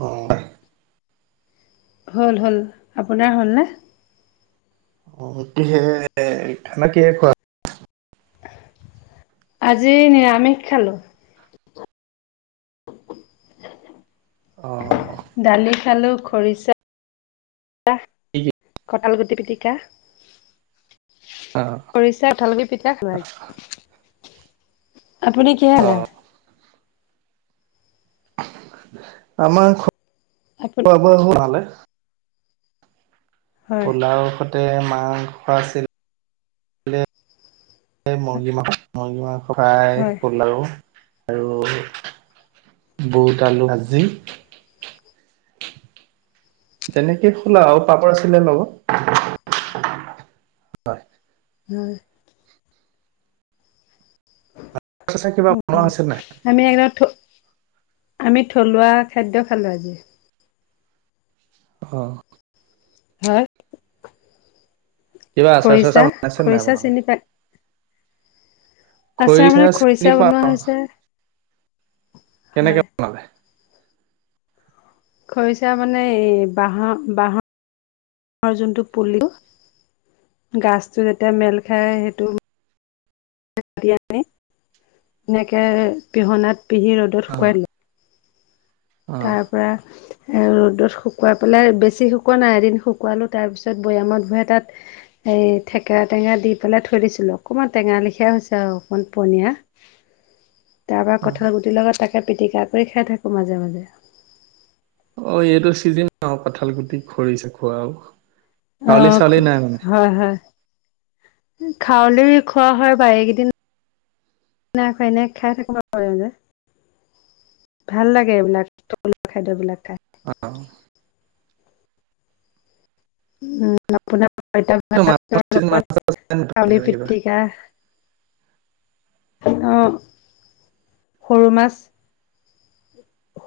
অ'। হ'ল হ'ল আপোনাৰ হ'ল নে? অ' [unintelligible] খোৱা। আজি নিৰামিষ খালোঁ। অ'। দালি খালোঁ খৰিচা [unintelligible] কঠাল গুটি পিটিকা অ', খৰিচা কঠাল গুটি পিঠিকা [unintelligible] আপুনি? কি খালা? আমাৰ আপোন হয় মোৰ খবৰ ভালে। হয় পোলাও সতে মাংস আছিল। মুৰ্গী মাংস মুৰ্গী মাংস খাই হয় শুল আৰু। আৰু বুট আলু ভাজি। তেনেকে খোলা আৰু পাপৰ আছিলে লগত। উম। আচাৰ চাচাৰ কিবা উম, বনোৱা উম। হৈছে নাই? আমি একদম থ আমি থলুৱা খাদ্য খালো আজি। অ'। হয়। কিবা আচাৰ খৰিচা চাচাৰ বনাইছে নে নাই খৰিচা আপোনালোকে। চিনি পাই আচাৰ খৰিচা মানে চিনি খৰিচা বনোৱা পাওঁ, হৈছে কেনেকে হয়। বনালে? খৰিচা মানে এই বাহঁৰ, বাঁহৰ, বাঁহৰ যোনটো পুলি গাজটো যেতিয়া মেল খায় সেইটো কাটি আনি এনেকে পিহনাত পিহি ৰ'দত অ', শুকাই দিলে- অ', তাৰ পৰা ৰ'দত শুকুৱাই পেলাই বেছি শুকোৱা নাই এদিন শুকোৱালো তাৰ পিছত বৈয়ামত ভৰাই তাত এই থেকৰা টেঙা দি পেলাই থৈ দিছিলোঁ অকণমান টেঙা লেখিয়া হৈছে আৰু অকণমান পনীয়া তাৰ পৰা অ', কঠাল গুটিৰ লগত তাকে পিটিকা কৰি খাই থাকো মাজে, মাজে অ', এইটো চিজিন কঁঠাল গুটি খৰিছা খোৱাৰ আৰু অ', হয়, হয় খাৱলি খোৱা হয় বা এইকেইদিন নাই খোৱা এনে খাই থাকো বাৰু মাজে, মাজে ভাল লাগে এইবিলাক থলুৱা খাদ্যবিলাক খাই অ'। উ আপোনাৰ পইতা কিবা ভাতৰ লগত আলু পিটিকা। অ', সৰু মাছ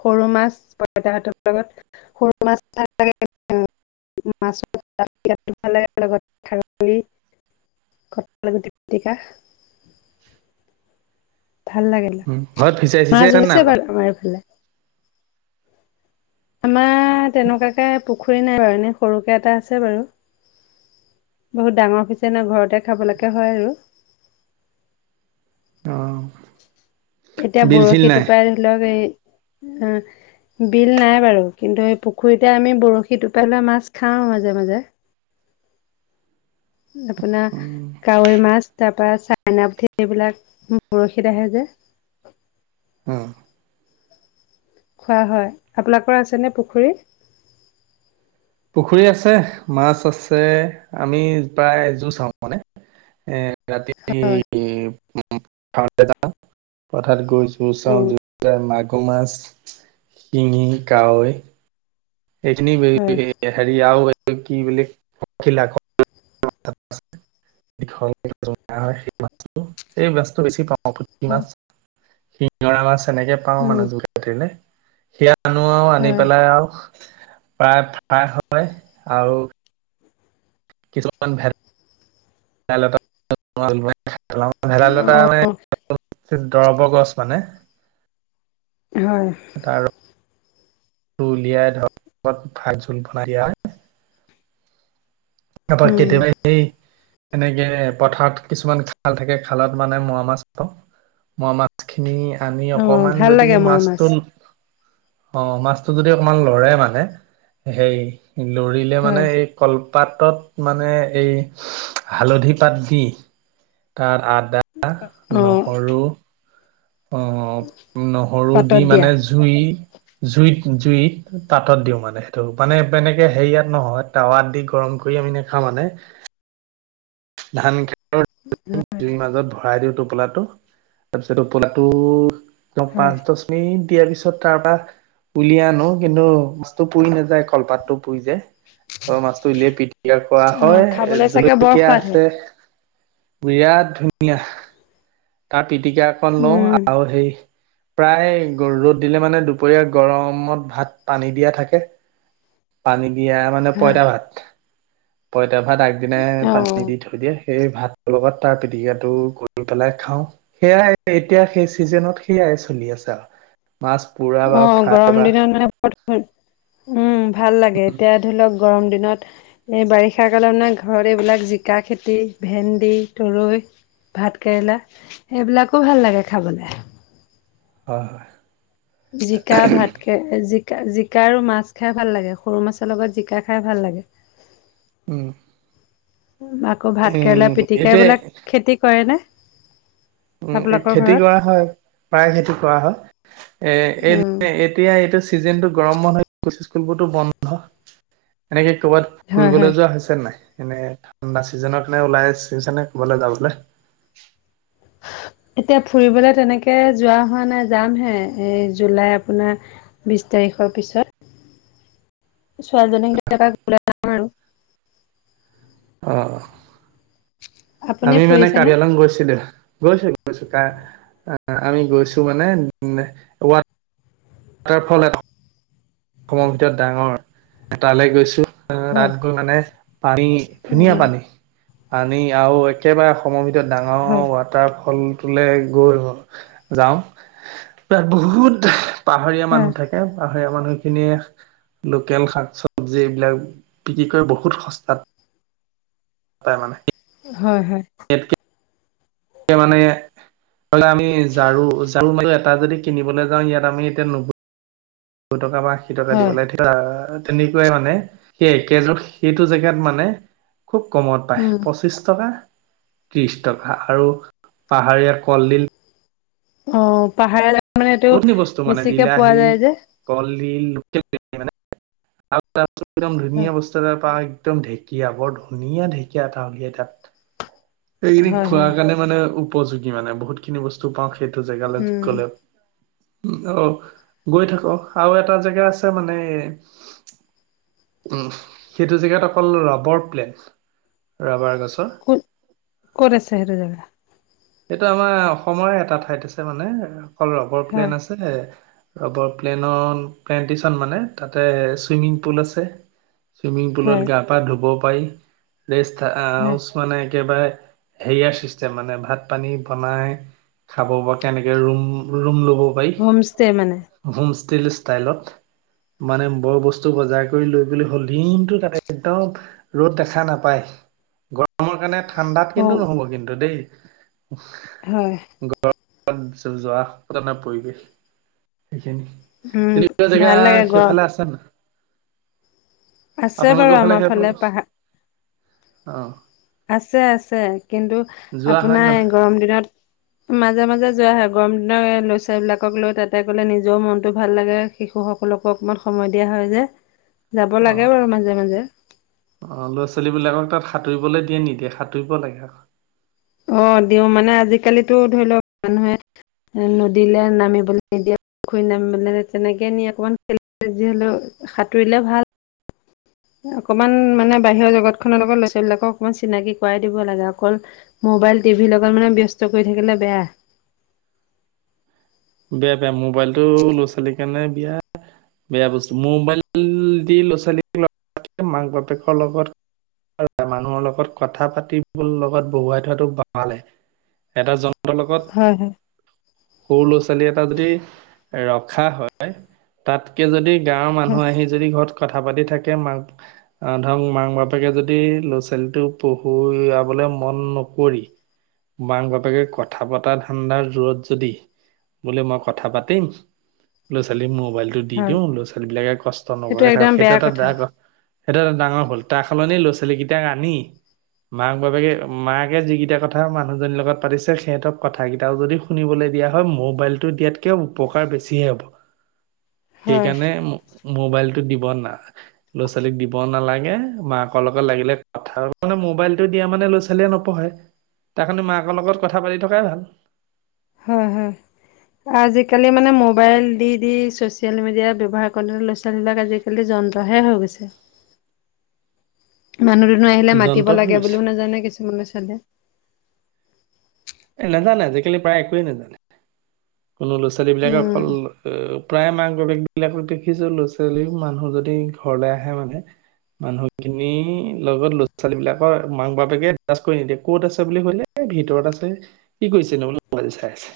সৰু মাছ পইতা ভাতৰ লগত সৰু মাছ মাছ ভাল লাগে লগত খাৰলি কঠাল গুটি পিটিকা ভাল লাগিল ঘৰত ফিচাৰি মাছ চিচাৰি আছে নাই ওলাইছে বাৰু আমাৰ এই ফালে আমাৰ তেনেকুৱাকে পু পুখুৰী নাই বাৰু এনেই সৰুকৈ এটা আছে বাৰু বহুত ডাঙৰ ফিছাৰি নাই ঘৰতে খাবলৈকে হয় আৰু। অ'। এতিয়া বৰশীটোপাই ধৰি লওক এ অ' বিল নাই বাৰু কিন্তু এই পুখুৰীতে আমি বৰশী টোপাই লৈ মাছ খাওঁ মাজে মাজে আপোনাৰ কাৱৈ মাছ তাৰ পা চাইনা পুঠি এইবিলাক বৰশীত আহে যে উম। হয় হয় আপোনালোকৰ আছেনে পুখুৰী? পুখুৰী আছে মাছ আছে আমি প্ৰায় জু চাওঁ মানে এ ৰাতি পথাৰলৈ যাও পথাৰত গৈ চাওঁ মাগুৰ মাছ শিঙি কাৱৈ এইখিনি হয় হেৰি আৰু এই কি বুলে কুকিলা স [unintelligible] এই মাছটো বেছি পাওঁ। পুঠি মাছ শিঙৰা মাছ এনেকে পাও উম মানে জাল পাতিলে সেয়া আনো আৰু আনি হয় পেলাই আৰু প্ৰায় ফ্ৰাই হয় আৰু কিছুমান ভে ভেদাইলতা ভেদাইলতা অ মানে দৰৱৰ গছ মানে হয়। তাৰ ৰসটো উলিয়াই ধৰক ভাত জোল বনাই দিয়া হয়। তাপা উম কেতিয়াবা এই এনেকে পথাৰত কিছুমান খাল থাকে খালত মানে মোৱা মাছ পাওঁ মোৱা মাছ মাছখিনি আনি অ অকমান ভাল যদি লাগে মোৱা মাছ মাছটো অ মাছটো যদি অকমান লৰে মানে সেই লৰিলে মানে হয় এই কলপাত ম অ নহৰু অ নহৰু পাতত দি দিয়া মানে জুই জুইত জুইত তাত দিওঁ মানে সেইটো মানে তেনেকে হেৰিয়াত নহয় টাৱাত দি গৰম কৰি আমি নাখা মানে ধান খৰ পিৰ মাজত ভই দিওঁ টোপোলাটো তাৰপিছত টোপোলটো এক হয় পচ দ দিয়াৰ পিছত তাৰ পৰা উলিয়াই আনো কিন্তু মাছটো পুৰি নাযায় কলপাততটো পুৰি যোয় মাছতটো উলিয়াই পিটিকা খোৱা অ হয় এ খাবলৈ চাগে বৰ জুলকীয়া সোৱাদ হয় আছে বিৰাট ধুনীয়া তাৰ পিটিকা একণ লওঁ উম আৰু সেই প্ৰায় ৰ'দ দিলে মানে দুপৰীয়া গৰমত ভাত পানী দিয়া থাকে পানী দিয়া মানে হয় পইতা ভাত পইতা ভাত আগদিনাই অ পানী দি থৈ দিয়ে সেই ভাতটোৰ লগত তাৰ পিটিকাটো গৰি পেলাই খাওঁ সেয়াই এতিয়া সেই চিজনত সেইয়াই চলি আছে আৰু মাছ পুৰা বা অ গৰম ফ্ৰাই বা দিনত উম ভাল লাগে এতিয়া ধৰি লওক গৰম দিনত এই বাৰিষা কালত মানে ঘৰত এইবিলাক জিকা খেতি ভেন্দি তৰৈ ভাত কেৰেলা এইবিলাকো ভাল লাগে খাবলৈ হয় হয় জিকা ভাত কে জিকা জিকা আৰু মাছ খাই ভাল লাগে সৰু মাছৰ লগত জিকা খাই ভাল লাগে উম আকৌ ভাত কেৰেলা উম পিতিকা এতিয়া এইবিলাক খেতি কৰেনে উম এই খেতি কৰা হয় প্ৰায় খেতি কৰা হয় এৰ উম, এই এতিয়া এইটো ছিজন টো গৰম হয় স্কুলবোৰতো বন্ধ এনেকে কৰ'বাত হয় হয়। ফুৰিবলৈ যোৱা হৈছে নাই এনে ঠাণ্ডা চিজনৰ কাৰনে ওলাই আহছে নে কৰবাললৈ যাবলৈ এতিয়া ফুৰিবলে তেনেকে যোৱা হোৱা নাই যাম হে এই জুলাই আপোনাৰ বিছ তাৰিখৰ পিছত ছোৱালীজনী কাক বলে অ আপুনি আমি মানে ফুৰিছেনে? কাৰ্বি আলং গৈছিলো গৈছো আহ আমি গৈছো মানে ৱাট টাৰ ফল এটা অসমৰ ভিতৰত ডাঙৰ তালৈ গৈছো আহ হয় তাত গৈ মানে পানী ধুনীয়া উম, পানী পানী আৰু একেবাৰে সময়ৰ ভিতৰত হয় ডাঙৰ ৱাটাৰ ফল ত গৈ যাওঁ তাত বহুত পাহাৰীয়া হয় মানুহ থাকে পাহাৰীয়া মানুহ খিনিয়ে লোকেল শাক চবজি এইবিলাক বিক্ৰী কৰি বহুত সস্তাত তাই মানে হয় হয় ইয়াতকে মানে আমি ঝাৰু ঝাৰু মান এটা যদি কিনিবলৈ যাওঁ ইয়াত আমি এতিয়া নুব দু টকা বা আশী টকািব হয়। ল থাকে এ তেনেকুৱাই মানে সেই এক সেইটো জেগাত মানে খুব কমত পায় উম, পঁচিশ টকা ত্ৰিশ টকা আৰু পাহাৰীয়া কলডিল অ', পাহাৰ মানে এইটো বেছিকে পোৱা যায় যে কল দিল, [unintelligible] একদম হয় ধুনীয়া বস্তু এটা পায়। একদম ঢেকীয়া, বৰ ধুনীয়া ঢেঁকীয়া এটা উলিয়াই তাত। এইেইখিনি হয় খোৱাৰ হয় কাৰণে, মানে উপযোগী মানে বহুত খিনি বস্তু পাওঁ। সেইটো জে গালে উম। গ'লে উ অ, গৈ থাকো, আৰু এটা জেগা আছে মানে সেইটো জেগাত অকল ৰাবৰ প্লেট ৰাবাৰ গছৰ ক কৰেৰে চহৰে জাগা এইটো আমাৰ, অসমৰে এটা ঠাইত আছে। মানে অকল ৰবৰ হয় প্লেন আছে। ৰবৰ প্লেনৰ প্লেনটেচন মানে তাতে চুইমিং পুল আছে। চুইমিং পুলত হয় গা পা ধুব পাৰি ৰেষ্ট আহ হয় মানে একেবাৰে হেৰিয়াৰ চিষ্টেম মানে ভাত পানী বনাই খাব পৰা কেনেকে ৰুম ৰুম ল'ব পাৰি হোম ষ্টে মানে হোম ষ্টিল ষ্টাইলত মানে, বৰ বস্তু বজাৰ কৰি লৈ বুলি হ'ল লিমটো তাতে একদম ৰ'দ দেখা নাপায় গৰমৰ কাৰণে ঠাণ্ডাত অ কিন্তু নহ'ব কিন্তু দেই অ', হয়। গৰমত যোৱা পৰিৱেশ সেইখিনি উম তেনেকুৱা জেগা ভাল লাগে গৰম সেইফালে আছে ন আছে বাৰু আপোনালোকৰ ভালে আমাৰ খ ফালে পাহাৰ অ, আছে। আছে। কিন্তু যোৱা হয় নহয় আপোনাৰ গৰম দিনত মাজে মাজে যোৱা হয়ে গৰম দিনৰ ল'ৰা ছোৱালী বিলাকক লৈ তাতে ক'লে নিজেও মনতটো ভাল লাগে। শিশুসকলকো অকণমান সময় দিয়া হয় যে, যাব অ লাগেও আৰু মাজে মাজে অ', ল'ৰা ছোৱালী বিলাকক তাত সাঁতুৰিবলৈ দিয়ে নিদিয়ে সাঁতুৰিব লাগে। [unintelligible] অ', দিওঁ মানে আজিকালিতো ধৰি লওক মানুহে নদীলৈ নামিবলে নিদিয়া পুখুৰ নামিলে তেনেকে নি অকমান খ যি হ'লেও সাঁতুৰিলে ভালপ অকমান মানে বাহিৰৰ জগত খনৰ লগত ল'ৰা ছোৱালীবলাকক অকমান চিনাকি কৰাই দিব লাগে অকল মোবাইল টিভিৰ লগত মানে ব্যস্ত কৰি থাকিলে বেয়া বেয়া, বেয়া মোবাইলটো ল'ৰা ছোৱালীৰ কাৰণে বিয়াপ বেয়া বস্তু মোবাইল দি ল'ৰা ছোৱালী লগ মাক বাপেকৰ লগত মানুহৰ লগত কথা পাতিব লগত বহুৱাই থোৱাটো বহালে এটা জন সিহঁতৰ লগত হয় হয় সৰু লপ এটা যদি ৰখা হয় তাতকে যদি গাঁৱৰ হয়। মানুহ আহি যদি ঘৰত কথা পাতি থাকে মাক আহ ধৰক মাক বাপেকে যদি ল'ৰা ছোৱালীটো পঢ়াবলে মন নকৰি। মাক বাপেকে কথা পতৰা ধান্দাৰ জোৰত যদি বোলে মই কথা পাতিম লৰা ছোৱালী মল দি হয়, দিওঁ ল'ৰা ছোৱালী বিলাকে কষ্ট নকৰাকে থাকক সেইটো এটা বেয়া সেইটো এটা ডাঙৰ ভুল তাৰ সলনি ল'ৰা ছোৱালীকেইটাক আনি মাক বাবেকে মাকে যিকেইটা কথা মানুহজনীৰ লগত পাতিছে সিহঁতক কথথাাকেইটাও যদি শুনিবলৈ দিয়া হয় মোৰ মোবাইলতটো দিয়াতকে উপকাৰ বেছিহে হ'ব হয়। সেইকাৰণে মোবাইলতটো দিব না ল'ৰাোৱালীক দিব নালাগে। মাকৰ লগত লাগিলে কথা মানে মোবাইলতটো দিয়া মানে ল'ৰাোৱালীয়ে ন পঢ়ে তাৰ কাৰণে মাকৰ লগত কথা পাতি থকাই ভাল হয়, হয়। আজিকালি মানে মোবাইল দি দি ছচিয়েল মিডিয়া ব্যৱহাৰ কৰেলে ল'ৰা ছোৱালী বিলিলাক আজি জালি যন্ত্ৰহে হৈ গৈছে মানহ ধনু আহিলে মাতি যন্ত্ৰ হৈ লাগে গৈছে বুলিও নাজানে কিছুমানলৈ চালে এ নাজানে আজিকালি প্ৰায় একোৱে নাজানে কোনো ল'ৰা ছোৱালী বিলাকে উম অকল প্ৰায় মাক বকী বিলাক দেখিছো ল'ৰা ছোৱালী মানুহ যদি ঘৰলে আহে মানে মানুহখিনি লগত ল'ৰা ছোৱালী বিলাকৰ মাক বাপেকে এড্ৰাষ্ট কৰি নিদিয়ে ক'ত আছে বুলি ক'লে এই ভিতৰত আছে। কি কৰিছে নো বোলো ম'বাইল চাই আছে।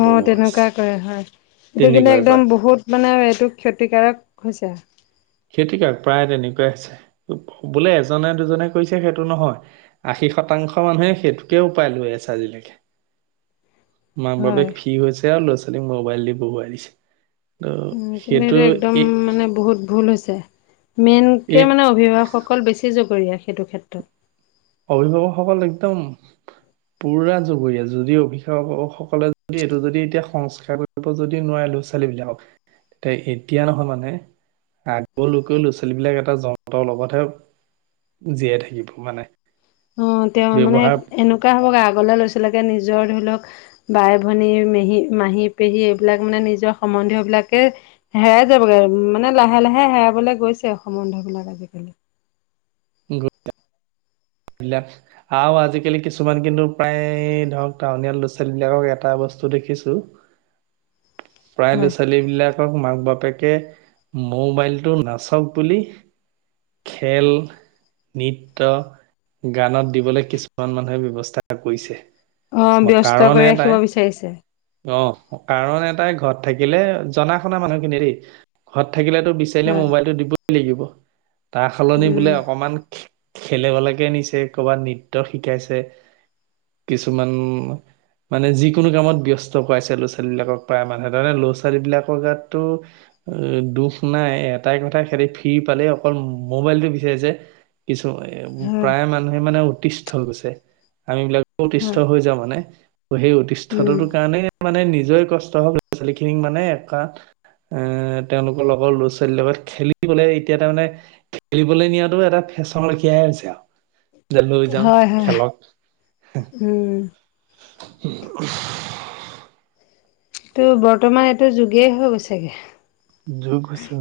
অ, বছ তেনেকুৱা কৰে হয়। সেইটো কিন্তু তেনেকুৱাই কয় একদম বহুত মানে এইটো ক্ষতিকাৰক হৈছে। ক্ষতি কাৰক প্ৰায় তেনেকুৱাই হৈছে। বোলে এজনে দুজনে কৈছে সেইটো নহয়। আশী শতাংশ মানুহে সেইটোকে উপায় লৈ আছে আজিলৈকে। মাক হয়। বাপেক ফি হৈছে আৰু ল'ৰা ছোৱালীক ম'বাইল দি বহুৱাই দিছে। আৰু উম, কিন্তু সেইটো একদম এ মানে বহুত ভুল হৈছে। মেইন কে এই মানে অভিভাৱকভ সকল বেছি জগৰীয়া সেইটো ক্ষেত্ৰত। অভিভাৱক সকল একদম। পুৰা জগুৰীয়া। যদি অভিভাৱক সকলে যদি, এইটো যদি এতিয়া সংস্কাৰ। যদি নোৱাৰে ল'ৰা ছোৱালীবিলাকক তে এতিয়া নহয় মানে। আগলৈকে ল'ৰা ছোৱালী বিলাক এটা যন্তৰ লগতহে জীয়াই থাকিব মানে। অ, তেওঁ মানে ব্যৱহাৰ এনেকুৱা হ'ব আগলে ল'ৰা ছোৱালী বিলাকে নিজৰ ধৰি লওক। বাই, ভনী, মেহি, মাহী, পেহী এইবিলাক মানে নিজৰ সম্বন্ধীয় বিলাকে হেৰাই যাবগৈ। মানে লাহে লাহে হেৰাইবলৈ গৈছে সমন্ধ বিলাক আজিকালি। [inaudible] [inaudible] আৰু আজিকালি কিছুমান কিন্তু প্ৰায় ধৰক টাউনীয়া ল'ৰা-ছোৱালী বিলাকক এটা বস্তু দেখিছো, প্ৰায় ল'ৰা- হয়। ছোৱালী বিলাক। মাক বাপেকে মোৰ ম'বাইলটো নাচাওক বুলি। খেল নৃত্য। গানত দিবলৈ কিছুমান মানুহে ব্যবস্থা কৰিছে। অ', মই ব্যস্ত কাৰণ কৰি এটাই ৰাখিব বিচাৰিছে। অ, কাৰণ এটাই ঘৰত থাকিলে জনা শুনা মানুহখিনি দেই, ঘৰত থাকিলেতো বিচাৰিলে হয়, ম'বাইলতটো দিবই লাগিব। তাৰ সলনি বোলে উম, অকনমান খেলিব লেকে নিছে। ক'বাত নৃত্য শিকাইছে। কিছুমান মানে যিকোনো কামত ব্যস্ত কৰাইছে ল'ৰা ছোৱালী বিলাকক। প্ৰায় মানুহে তাতে ল'ৰা ছোৱালী বিলাকৰ গাততো এ দুখ নাই এটাই কথা খেতি ফ্ৰী পালেই অকল ম'বাইলটো বিচাৰে যে। কিছু হয়, প্ৰায় মানুহে মানে অতিষ্ঠ গৈছে। আম বিলাক। হয়। অতিষ্ঠ হৈ যা মানে, ত সেই অতিষ্ঠৰ উম, কাৰণে মানে নিজৰে কষ্ট হওঁক। ল'ৰা ছোৱালী খিনিক মানে একাট এ তেওঁলোকৰ লগৰ ল'ৰা ছোৱালীৰ লগত খেলিবলে, এতিয়া তাৰ মানে খেলিবলৈ নিয়াটো এটা ফেশ্বন লখিয়াই হৈছে আৰু। যে লৈ যাওঁ হয়-হয়। খেলক উম, [inaudible] এইটো বৰ্তমান এইটো যোগেই হৈ গৈছেগে। যোগ হৈছে।